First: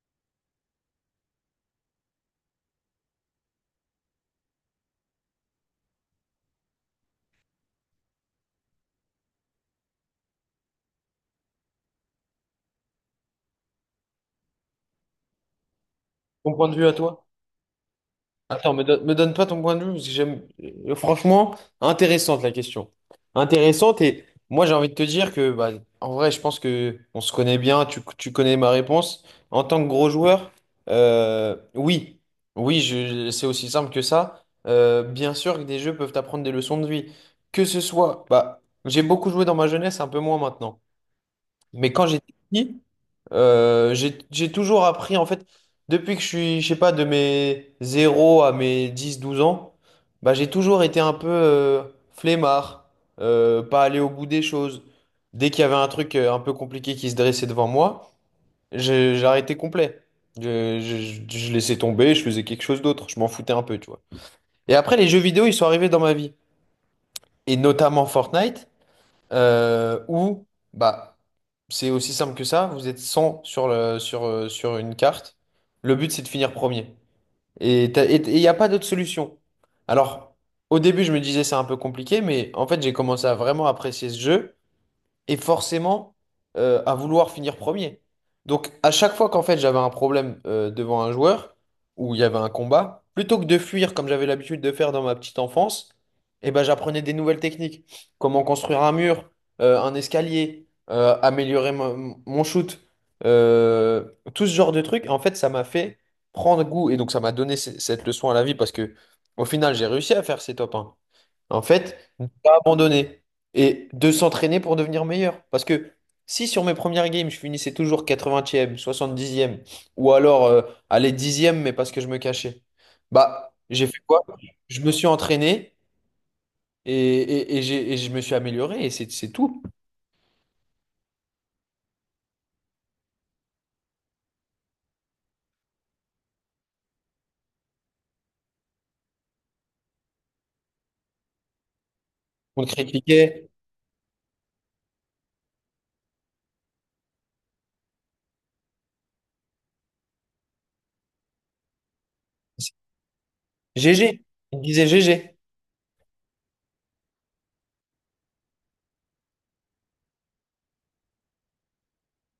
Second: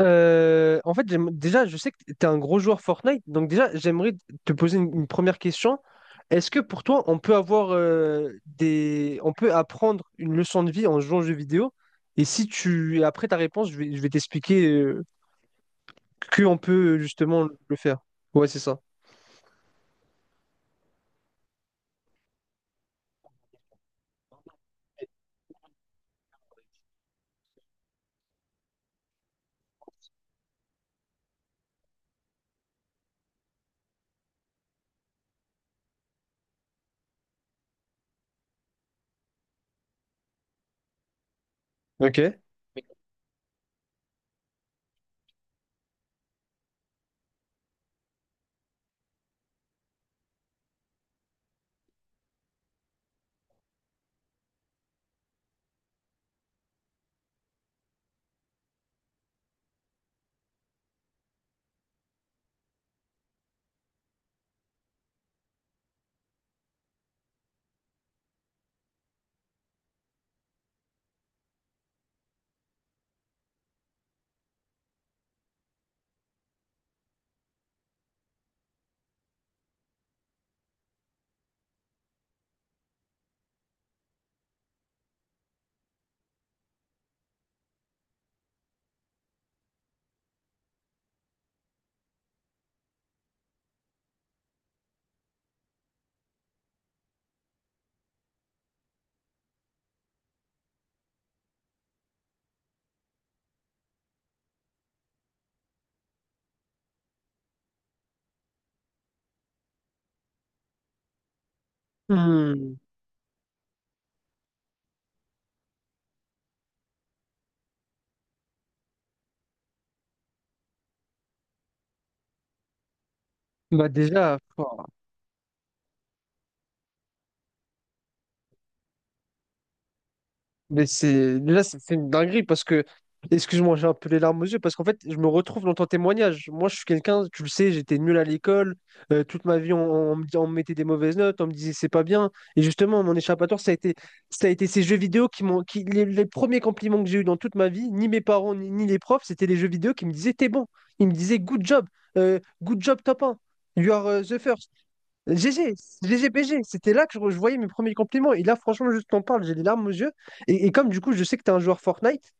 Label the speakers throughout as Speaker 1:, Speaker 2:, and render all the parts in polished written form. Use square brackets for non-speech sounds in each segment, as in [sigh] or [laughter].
Speaker 1: En fait, déjà, je sais que tu es un gros joueur Fortnite, donc déjà, j'aimerais te poser une première question. Est-ce que pour toi, on peut apprendre une leçon de vie en jouant aux jeux vidéo? Et si tu, après ta réponse, je vais t'expliquer que
Speaker 2: Ton
Speaker 1: on
Speaker 2: point de vue à
Speaker 1: peut
Speaker 2: toi?
Speaker 1: justement le faire. Ouais, c'est
Speaker 2: Attends,
Speaker 1: ça.
Speaker 2: me donne pas ton point de vue, parce que j'aime. Franchement, intéressante la question. Intéressante, et moi j'ai envie de te dire que, bah, en vrai, je pense que on se connaît bien, tu connais ma réponse. En tant que gros joueur, oui, oui, c'est aussi simple que ça. Bien sûr que des jeux peuvent t'apprendre des leçons de vie. Que ce soit, bah, j'ai beaucoup joué dans ma jeunesse, un peu moins maintenant. Mais quand
Speaker 1: Ok.
Speaker 2: j'étais petit, j'ai toujours appris, en fait, depuis que je suis, je sais pas, de mes zéro à mes dix douze ans, bah, j'ai toujours été un peu flemmard, pas aller au bout des choses. Dès qu'il y avait un truc un peu compliqué qui se dressait devant moi, j'arrêtais complet. Je laissais tomber, je faisais quelque chose d'autre, je m'en foutais un peu, tu vois. Et après, les jeux vidéo, ils sont arrivés dans ma vie. Et notamment Fortnite. Euh, ou, Bah, c'est aussi simple que ça, vous êtes 100 sur une carte. Le but, c'est de finir premier. Et il n'y a pas d'autre solution. Alors, au début, je me disais c'est un peu compliqué, mais en fait, j'ai commencé à vraiment apprécier ce jeu et forcément à vouloir finir premier. Donc à chaque fois qu'en fait j'avais un problème devant un joueur ou il y avait un combat, plutôt que de fuir comme j'avais l'habitude de faire dans ma petite enfance, eh ben j'apprenais des nouvelles techniques, comment construire un mur, un escalier, améliorer mon shoot, euh, tout ce genre de trucs. En fait, ça m'a fait prendre goût et donc ça m'a donné cette leçon à la vie parce que au final j'ai réussi à faire ces top 1. En fait, ne pas
Speaker 1: Hmm.
Speaker 2: abandonner. Et de s'entraîner pour devenir meilleur. Parce que si sur mes premières games, je finissais toujours 80e, 70e, ou alors aller 10e, mais parce que je me cachais, bah j'ai
Speaker 1: Bah
Speaker 2: fait quoi?
Speaker 1: déjà, pff,
Speaker 2: Je me suis entraîné et je me suis amélioré et c'est tout.
Speaker 1: Mais c'est déjà, c'est une dinguerie parce que excuse-moi, j'ai un peu les larmes aux yeux parce qu'en fait, je me retrouve dans ton témoignage. Moi, je suis quelqu'un, tu le sais, j'étais nul à l'école. Toute ma vie, on me mettait des mauvaises notes, on me disait c'est pas bien. Et
Speaker 2: On
Speaker 1: justement, mon
Speaker 2: critiquait
Speaker 1: échappatoire, ça a été ces jeux vidéo qui m'ont, qui, les premiers compliments que j'ai eu dans toute ma vie, ni mes parents, ni les profs, c'était les jeux vidéo qui me disaient t'es bon. Ils me disaient good job top 1, you are
Speaker 2: GG.
Speaker 1: the
Speaker 2: Il
Speaker 1: first.
Speaker 2: disait GG.
Speaker 1: GG, GGPG, c'était là que je voyais mes premiers compliments. Et là, franchement, juste t'en parle, j'ai les larmes aux yeux. Et comme du coup, je sais que tu es un joueur Fortnite,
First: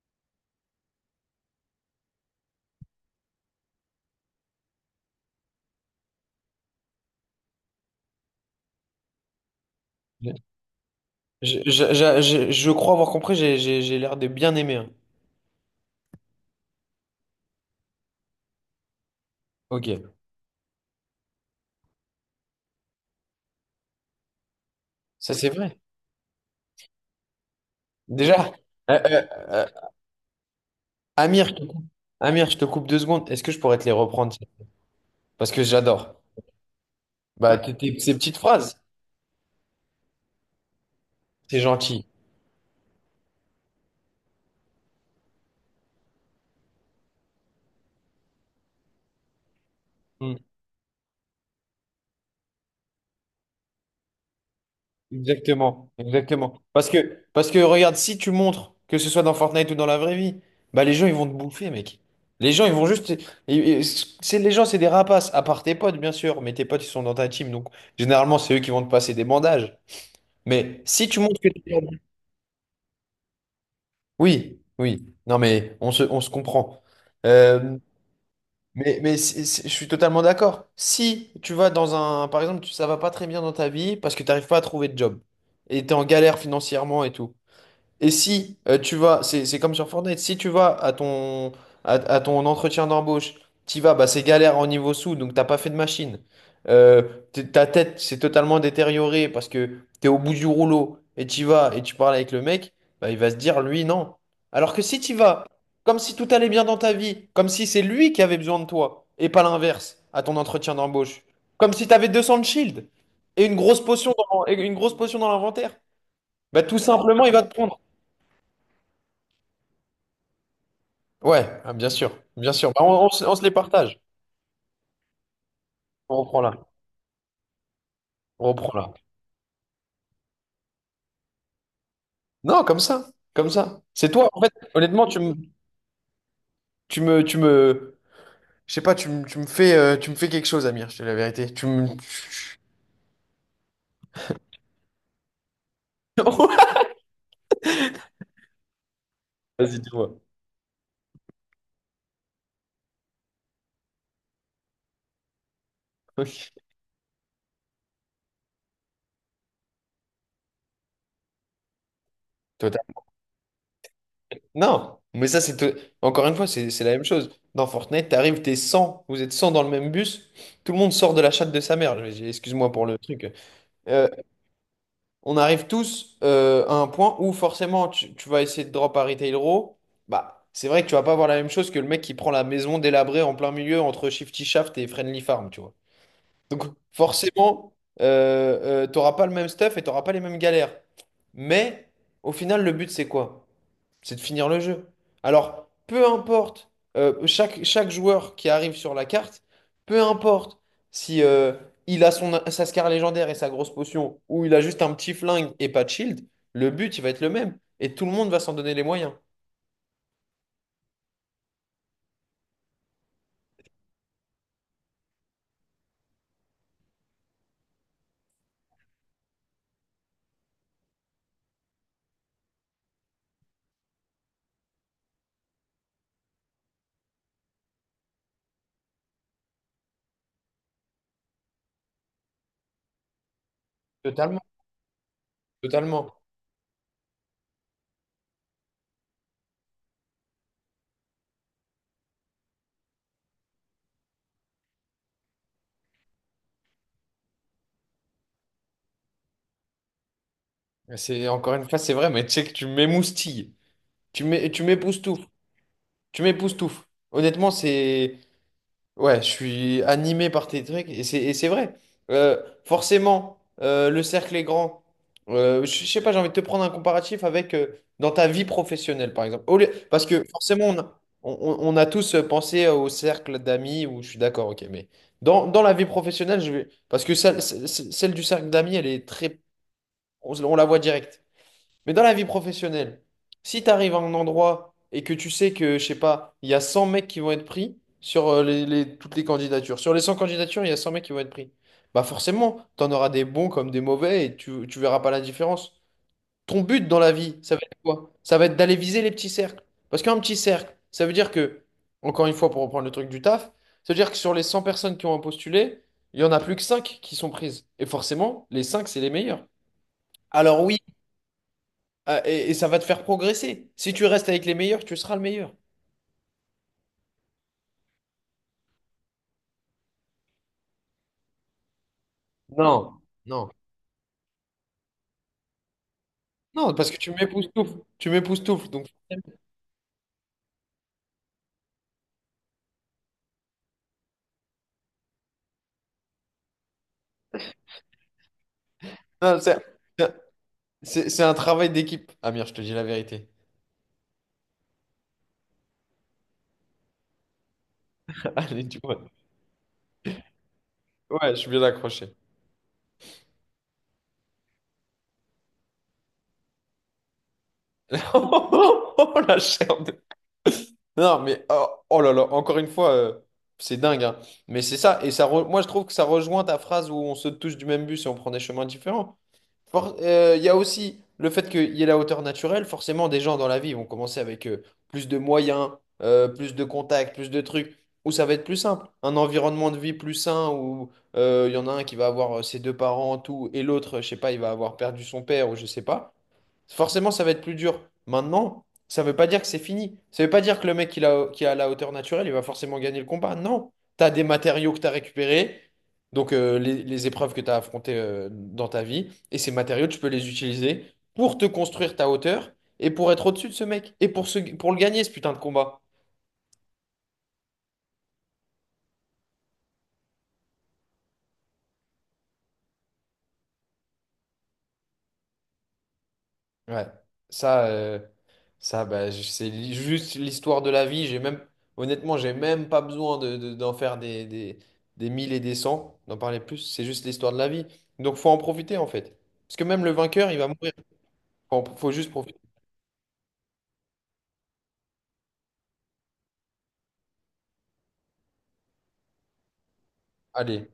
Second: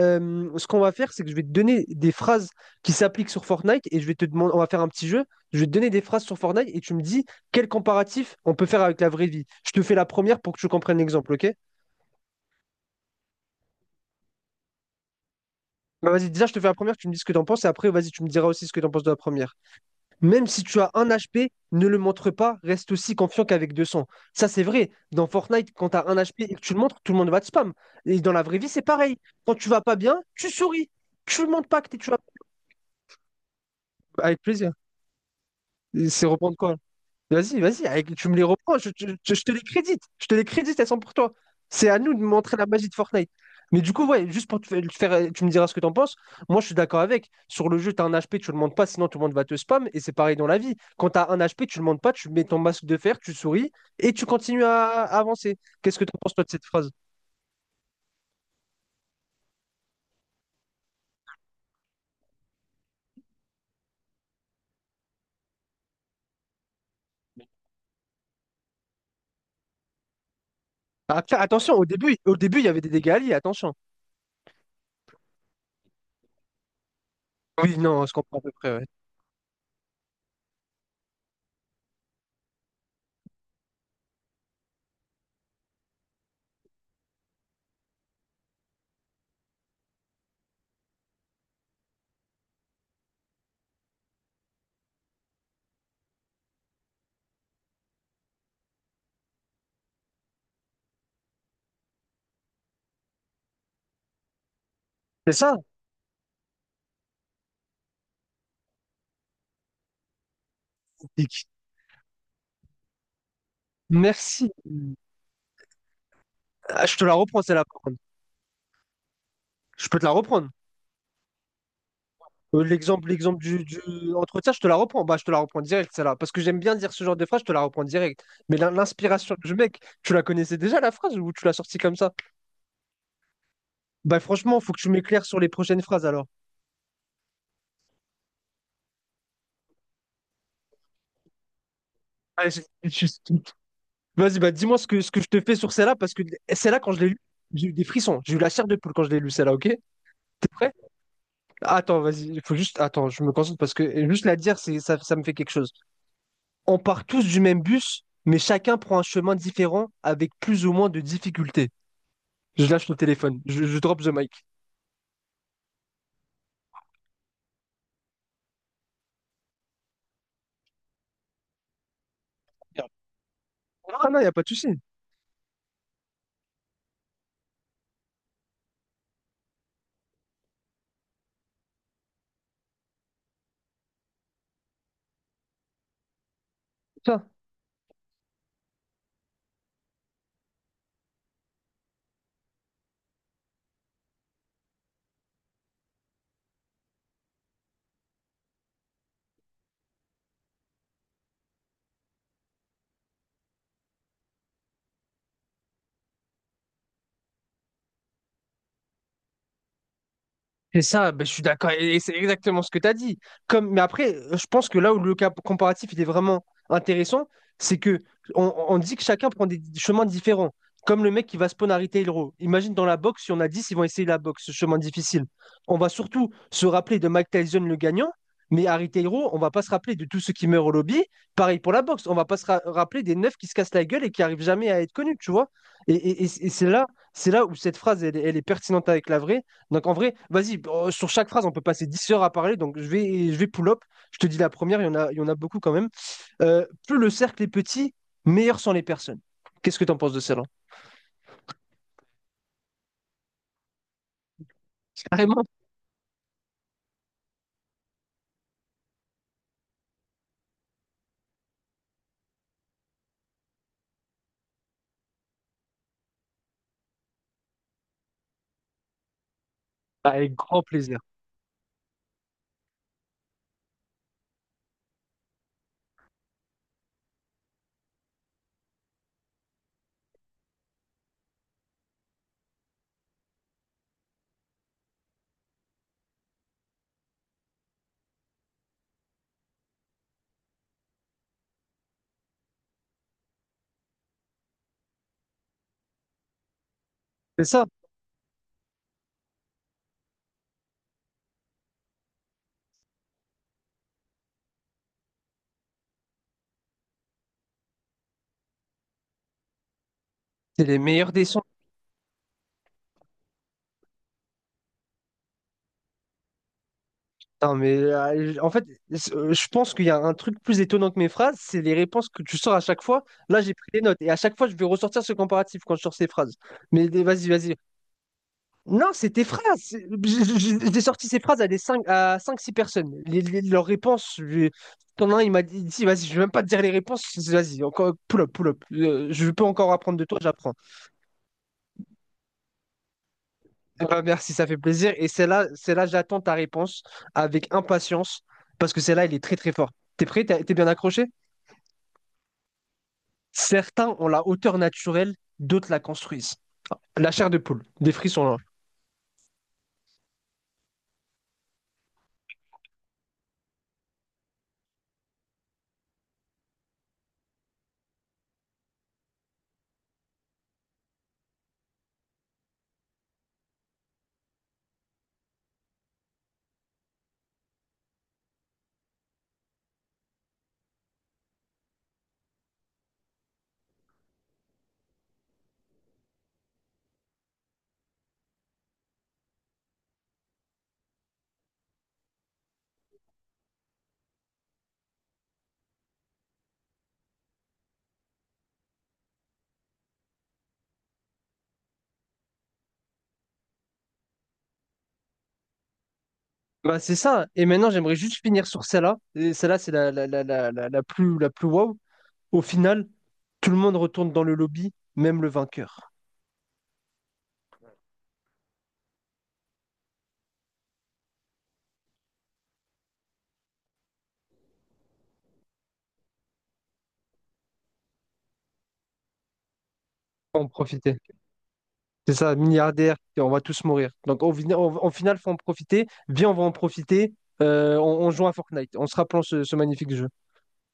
Speaker 1: ce qu'on va faire, c'est que je vais te donner des phrases qui s'appliquent sur Fortnite et je vais te demander, on va faire un petit jeu. Je vais te donner des phrases sur Fortnite et tu me dis quel comparatif on peut faire avec la vraie vie. Je te fais la première pour que tu comprennes l'exemple, ok?
Speaker 2: Je crois avoir compris, j'ai l'air de bien aimer, hein.
Speaker 1: Bah, vas-y, déjà, je te fais la première, tu me dis ce que t'en penses et après, vas-y, tu me diras aussi ce que t'en penses de la première.
Speaker 2: Ok,
Speaker 1: Même si tu as un HP, ne le montre pas, reste aussi confiant qu'avec 200. Ça, c'est vrai. Dans
Speaker 2: ça c'est
Speaker 1: Fortnite,
Speaker 2: vrai.
Speaker 1: quand tu as un HP et que tu le montres, tout le monde va te spam. Et dans la
Speaker 2: Déjà,
Speaker 1: vraie vie, c'est
Speaker 2: euh,
Speaker 1: pareil.
Speaker 2: euh,
Speaker 1: Quand
Speaker 2: euh,
Speaker 1: tu vas pas bien, tu souris. Tu ne
Speaker 2: Amir,
Speaker 1: montres pas que tu vas.
Speaker 2: Amir, je te coupe 2 secondes. Est-ce que je pourrais te les reprendre?
Speaker 1: Avec plaisir.
Speaker 2: Parce que
Speaker 1: Et
Speaker 2: j'adore.
Speaker 1: c'est reprendre quoi?
Speaker 2: Bah,
Speaker 1: Vas-y, vas-y,
Speaker 2: ces
Speaker 1: tu me
Speaker 2: petites
Speaker 1: les
Speaker 2: phrases,
Speaker 1: reprends, je te les crédite. Je te les crédite, elles sont pour toi.
Speaker 2: c'est
Speaker 1: C'est à
Speaker 2: gentil.
Speaker 1: nous de montrer la magie de Fortnite. Mais du coup, ouais, juste pour te faire, tu me diras ce que t'en penses. Moi, je suis d'accord avec. Sur le jeu, t'as un HP, tu le montes pas, sinon tout le monde va te spam. Et c'est
Speaker 2: Mm.
Speaker 1: pareil dans la vie. Quand t'as un HP, tu le montes pas, tu mets ton masque de fer, tu souris et tu continues à avancer.
Speaker 2: Exactement,
Speaker 1: Qu'est-ce que t'en penses, toi, de
Speaker 2: exactement.
Speaker 1: cette
Speaker 2: Parce
Speaker 1: phrase?
Speaker 2: que, parce que regarde, si tu montres, que ce soit dans Fortnite ou dans la vraie vie, bah les gens ils vont te bouffer, mec. Les gens ils vont juste, et c'est les gens c'est des rapaces. À part tes potes bien sûr, mais tes potes ils sont dans ta team, donc généralement c'est eux qui vont te passer des bandages. Mais si tu
Speaker 1: Après,
Speaker 2: montres que
Speaker 1: attention,
Speaker 2: t'es-
Speaker 1: au début, il y avait des dégâts alliés, attention.
Speaker 2: oui, oui. Non mais on se comprend. Euh,
Speaker 1: Oui, non, on se comprend à peu près, ouais.
Speaker 2: mais je suis totalement d'accord. Si tu vas dans un, par exemple, ça va pas très bien dans ta vie parce que tu n'arrives pas à trouver de job et tu es en galère financièrement et tout, et si tu vas, c'est comme sur Fortnite, si tu vas à ton, à ton entretien d'embauche, tu vas, bah, c'est galère en niveau sous, donc t'as pas fait de machine. Euh, Ta tête s'est totalement détériorée parce que t'es au bout du rouleau et tu vas et tu parles avec le mec, bah, il va se dire, lui, non. Alors que si tu
Speaker 1: C'est
Speaker 2: vas,
Speaker 1: ça?
Speaker 2: comme si tout allait bien dans ta vie, comme si c'est lui qui avait besoin de toi et pas l'inverse à ton entretien d'embauche,
Speaker 1: Dick.
Speaker 2: comme si t'avais 200 de shield et une grosse potion dans,
Speaker 1: Merci.
Speaker 2: et une grosse potion dans l'inventaire, bah, tout
Speaker 1: Ah, je te la
Speaker 2: simplement, il
Speaker 1: reprends,
Speaker 2: va te
Speaker 1: c'est là.
Speaker 2: prendre.
Speaker 1: Je peux te la reprendre.
Speaker 2: Ouais, ah, bien sûr, bien sûr. Bah, on, on
Speaker 1: L'exemple,
Speaker 2: se on
Speaker 1: l'exemple
Speaker 2: se les
Speaker 1: du, du-.
Speaker 2: partage.
Speaker 1: Entre ça, je te la reprends. Bah, je te la reprends direct, celle-là.
Speaker 2: On
Speaker 1: Parce
Speaker 2: reprend
Speaker 1: que j'aime
Speaker 2: là.
Speaker 1: bien dire ce genre de phrase, je te la reprends direct.
Speaker 2: On
Speaker 1: Mais
Speaker 2: reprend là.
Speaker 1: l'inspiration du mec, tu la connaissais déjà, la phrase, ou tu l'as sortie comme ça?
Speaker 2: Non, comme ça. Comme ça. C'est
Speaker 1: Bah,
Speaker 2: toi, en fait,
Speaker 1: franchement, faut que tu
Speaker 2: honnêtement,
Speaker 1: m'éclaires sur les prochaines phrases, alors.
Speaker 2: tu me, tu me, je sais pas, tu me fais quelque chose, Amir, je te dis la vérité. Tu me...
Speaker 1: Allez,
Speaker 2: [laughs]
Speaker 1: vas-y, bah, dis-moi ce que, je te fais sur celle-là, parce que celle-là, quand je l'ai lue, j'ai eu des frissons. J'ai eu la chair de poule quand je l'ai lue, celle-là, ok?
Speaker 2: Vas-y, dis-moi.
Speaker 1: T'es prêt? Attends, vas-y, il faut juste. Attends, je me concentre, parce que juste la dire, ça me fait quelque chose.
Speaker 2: Ok.
Speaker 1: On part tous du même bus, mais chacun prend un chemin différent, avec plus ou moins de difficultés. Je
Speaker 2: Toi,
Speaker 1: lâche
Speaker 2: t'as-
Speaker 1: le téléphone. Je drop the mic.
Speaker 2: Non, mais ça, c'est... Encore une fois, c'est la même chose. Dans Fortnite, t'arrives, t'es 100, vous êtes 100 dans le même bus, tout le monde sort de la chatte de sa mère. Excuse-moi pour le truc. Euh,
Speaker 1: Ah non, il n'y a pas de souci.
Speaker 2: on arrive tous à un point où forcément tu vas essayer de drop Harry Taylor. Bah, c'est vrai que tu vas pas avoir la même chose que le mec qui prend la maison délabrée en plein milieu entre Shifty Shaft et Friendly Farm, tu vois. Donc
Speaker 1: Ça,
Speaker 2: forcément, t'auras pas le même stuff et t'auras pas les mêmes galères. Mais au final, le but, c'est quoi? C'est de finir le jeu. Alors, peu importe, chaque joueur qui arrive sur la carte, peu importe si il a sa scar légendaire et sa grosse potion, ou il a juste un petit flingue et pas de shield, le but, il va être le même. Et tout le monde va s'en donner les moyens.
Speaker 1: C'est ça, ben, je suis d'accord, et c'est exactement ce que tu as dit. Mais après, je pense que là où le cas comparatif il est vraiment intéressant, c'est que on dit que chacun prend des chemins différents. Comme le mec qui va spawn à Retail Row. Imagine dans la boxe, si on a 10, ils vont essayer la boxe, ce chemin difficile. On va surtout se rappeler de Mike Tyson le gagnant, mais à Retail Row, on va pas se rappeler de tous ceux qui meurent au lobby. Pareil pour la boxe, on va pas se rappeler des neufs qui se cassent la gueule et qui
Speaker 2: Totalement.
Speaker 1: arrivent jamais à être connus, tu vois. Et,
Speaker 2: Totalement.
Speaker 1: et- et- et c'est là où cette phrase, elle est pertinente avec la vraie. Donc en vrai, vas-y, sur chaque phrase, on peut passer 10 heures à parler. Donc je vais pull-up. Je te dis la première, il y en a beaucoup quand même. Plus le cercle est petit, meilleur sont les personnes. Qu'est-ce que tu en penses de celle-là?
Speaker 2: C'est encore une fois, c'est vrai, mais tu sais que tu m'émoustilles. Tu m'époustoufles.
Speaker 1: Carrément,
Speaker 2: Tu m'époustoufles. Honnêtement, c'est. Ouais, je suis animé par tes trucs et c'est vrai. Forcément, le cercle est grand. Je sais pas, j'ai envie de te prendre un comparatif avec dans ta vie professionnelle, par exemple. Parce que
Speaker 1: avec grand
Speaker 2: forcément, on
Speaker 1: plaisir.
Speaker 2: a, on, on- on a tous pensé au cercle d'amis où je suis d'accord, ok, mais dans la vie professionnelle, parce que celle du cercle d'amis, elle est très, on la voit direct. Mais dans la vie professionnelle, si tu arrives à un endroit et que tu sais que, je sais pas, il y a 100 mecs qui vont être pris sur toutes les candidatures. Sur les 100 candidatures, il y a 100 mecs qui vont être pris. Bah forcément, tu en auras des bons comme des mauvais et tu verras pas la différence. Ton but dans la vie,
Speaker 1: C'est
Speaker 2: ça va
Speaker 1: ça,
Speaker 2: être quoi? Ça va être d'aller viser les petits cercles. Parce qu'un petit cercle, ça veut dire que, encore une fois, pour reprendre le truc du taf, ça veut dire que sur les 100 personnes qui ont postulé, il y en a plus que 5 qui sont prises. Et forcément, les 5 c'est les meilleurs. Alors
Speaker 1: c'est les
Speaker 2: oui,
Speaker 1: meilleurs des sons.
Speaker 2: ah, et ça va te faire progresser. Si tu restes avec les meilleurs, tu seras le meilleur.
Speaker 1: Non mais en fait, je pense qu'il y a un truc plus étonnant que mes phrases, c'est les réponses que tu sors à
Speaker 2: Non,
Speaker 1: chaque fois. Là,
Speaker 2: non.
Speaker 1: j'ai pris des notes et à chaque fois, je vais ressortir ce comparatif quand je sors ces phrases.
Speaker 2: Non,
Speaker 1: Mais
Speaker 2: parce que tu
Speaker 1: vas-y, vas-y.
Speaker 2: m'époustoufles. Tu m'époustoufles.
Speaker 1: Non, c'est tes phrases. J'ai sorti ces phrases à des 5 à 5 6 personnes. Leurs réponses, t'en as un, il m'a dit, si, vas-y, je vais même pas te dire les réponses. Vas-y, encore pull up, pull up. Je
Speaker 2: Non,
Speaker 1: peux encore
Speaker 2: c'est
Speaker 1: apprendre de toi, j'apprends.
Speaker 2: c'est- c'est un travail d'équipe. Amir, je te dis la vérité.
Speaker 1: Eh ben, merci, ça fait plaisir. Et celle-là, celle-là, j'attends ta réponse avec impatience
Speaker 2: [laughs] Allez,
Speaker 1: parce
Speaker 2: tu
Speaker 1: que
Speaker 2: vois.
Speaker 1: celle-là, elle est très très forte. T'es prêt? T'es bien accroché?
Speaker 2: Ouais, je suis bien accroché.
Speaker 1: Certains ont la hauteur naturelle, d'autres la construisent. La chair de poule, des
Speaker 2: [laughs]
Speaker 1: frissons là.
Speaker 2: Oh, la chair de- Non, mais oh, oh là là, encore une fois, c'est dingue, hein. Mais c'est ça. Et moi, je trouve que ça rejoint ta phrase où on se touche du même bus et on prend des chemins différents. Il y a aussi le fait qu'il y ait la hauteur naturelle. Forcément, des gens dans la vie vont commencer avec plus de moyens, plus de contacts, plus de trucs, où ça va être plus simple. Un environnement de vie plus sain, où il y en a un qui va avoir ses deux parents, tout, et l'autre, je sais pas, il va avoir perdu son père ou je sais pas. Forcément, ça va être plus dur. Maintenant, ça veut pas dire que c'est fini. Ça veut pas dire que le mec qui a la hauteur naturelle, il va forcément gagner le combat. Non. Tu as des matériaux que tu as récupérés, donc les épreuves que tu as affrontées dans ta vie, et ces matériaux, tu peux les utiliser pour te construire ta hauteur et pour être au-dessus de ce mec, et pour le gagner, ce putain de combat.
Speaker 1: Bah, c'est ça. Et maintenant, j'aimerais juste finir sur celle-là. Et celle-là, c'est la plus wow. Au final, tout le monde retourne dans le lobby, même le vainqueur.
Speaker 2: Ouais, ça, ça bah, c'est juste l'histoire de la vie. J'ai même, honnêtement, j'ai même pas besoin de, d'en faire des mille et des cents, d'en parler plus, c'est juste l'histoire de la vie. Donc faut en profiter en fait. Parce que même le vainqueur, il
Speaker 1: Faut
Speaker 2: va
Speaker 1: en
Speaker 2: mourir.
Speaker 1: profiter.
Speaker 2: Faut juste
Speaker 1: C'est ça,
Speaker 2: profiter.
Speaker 1: milliardaire, et on va tous mourir. Donc au final, en final, faut en profiter. Viens, on va en profiter. On joue à Fortnite. On se rappelle ce magnifique jeu.
Speaker 2: Allez.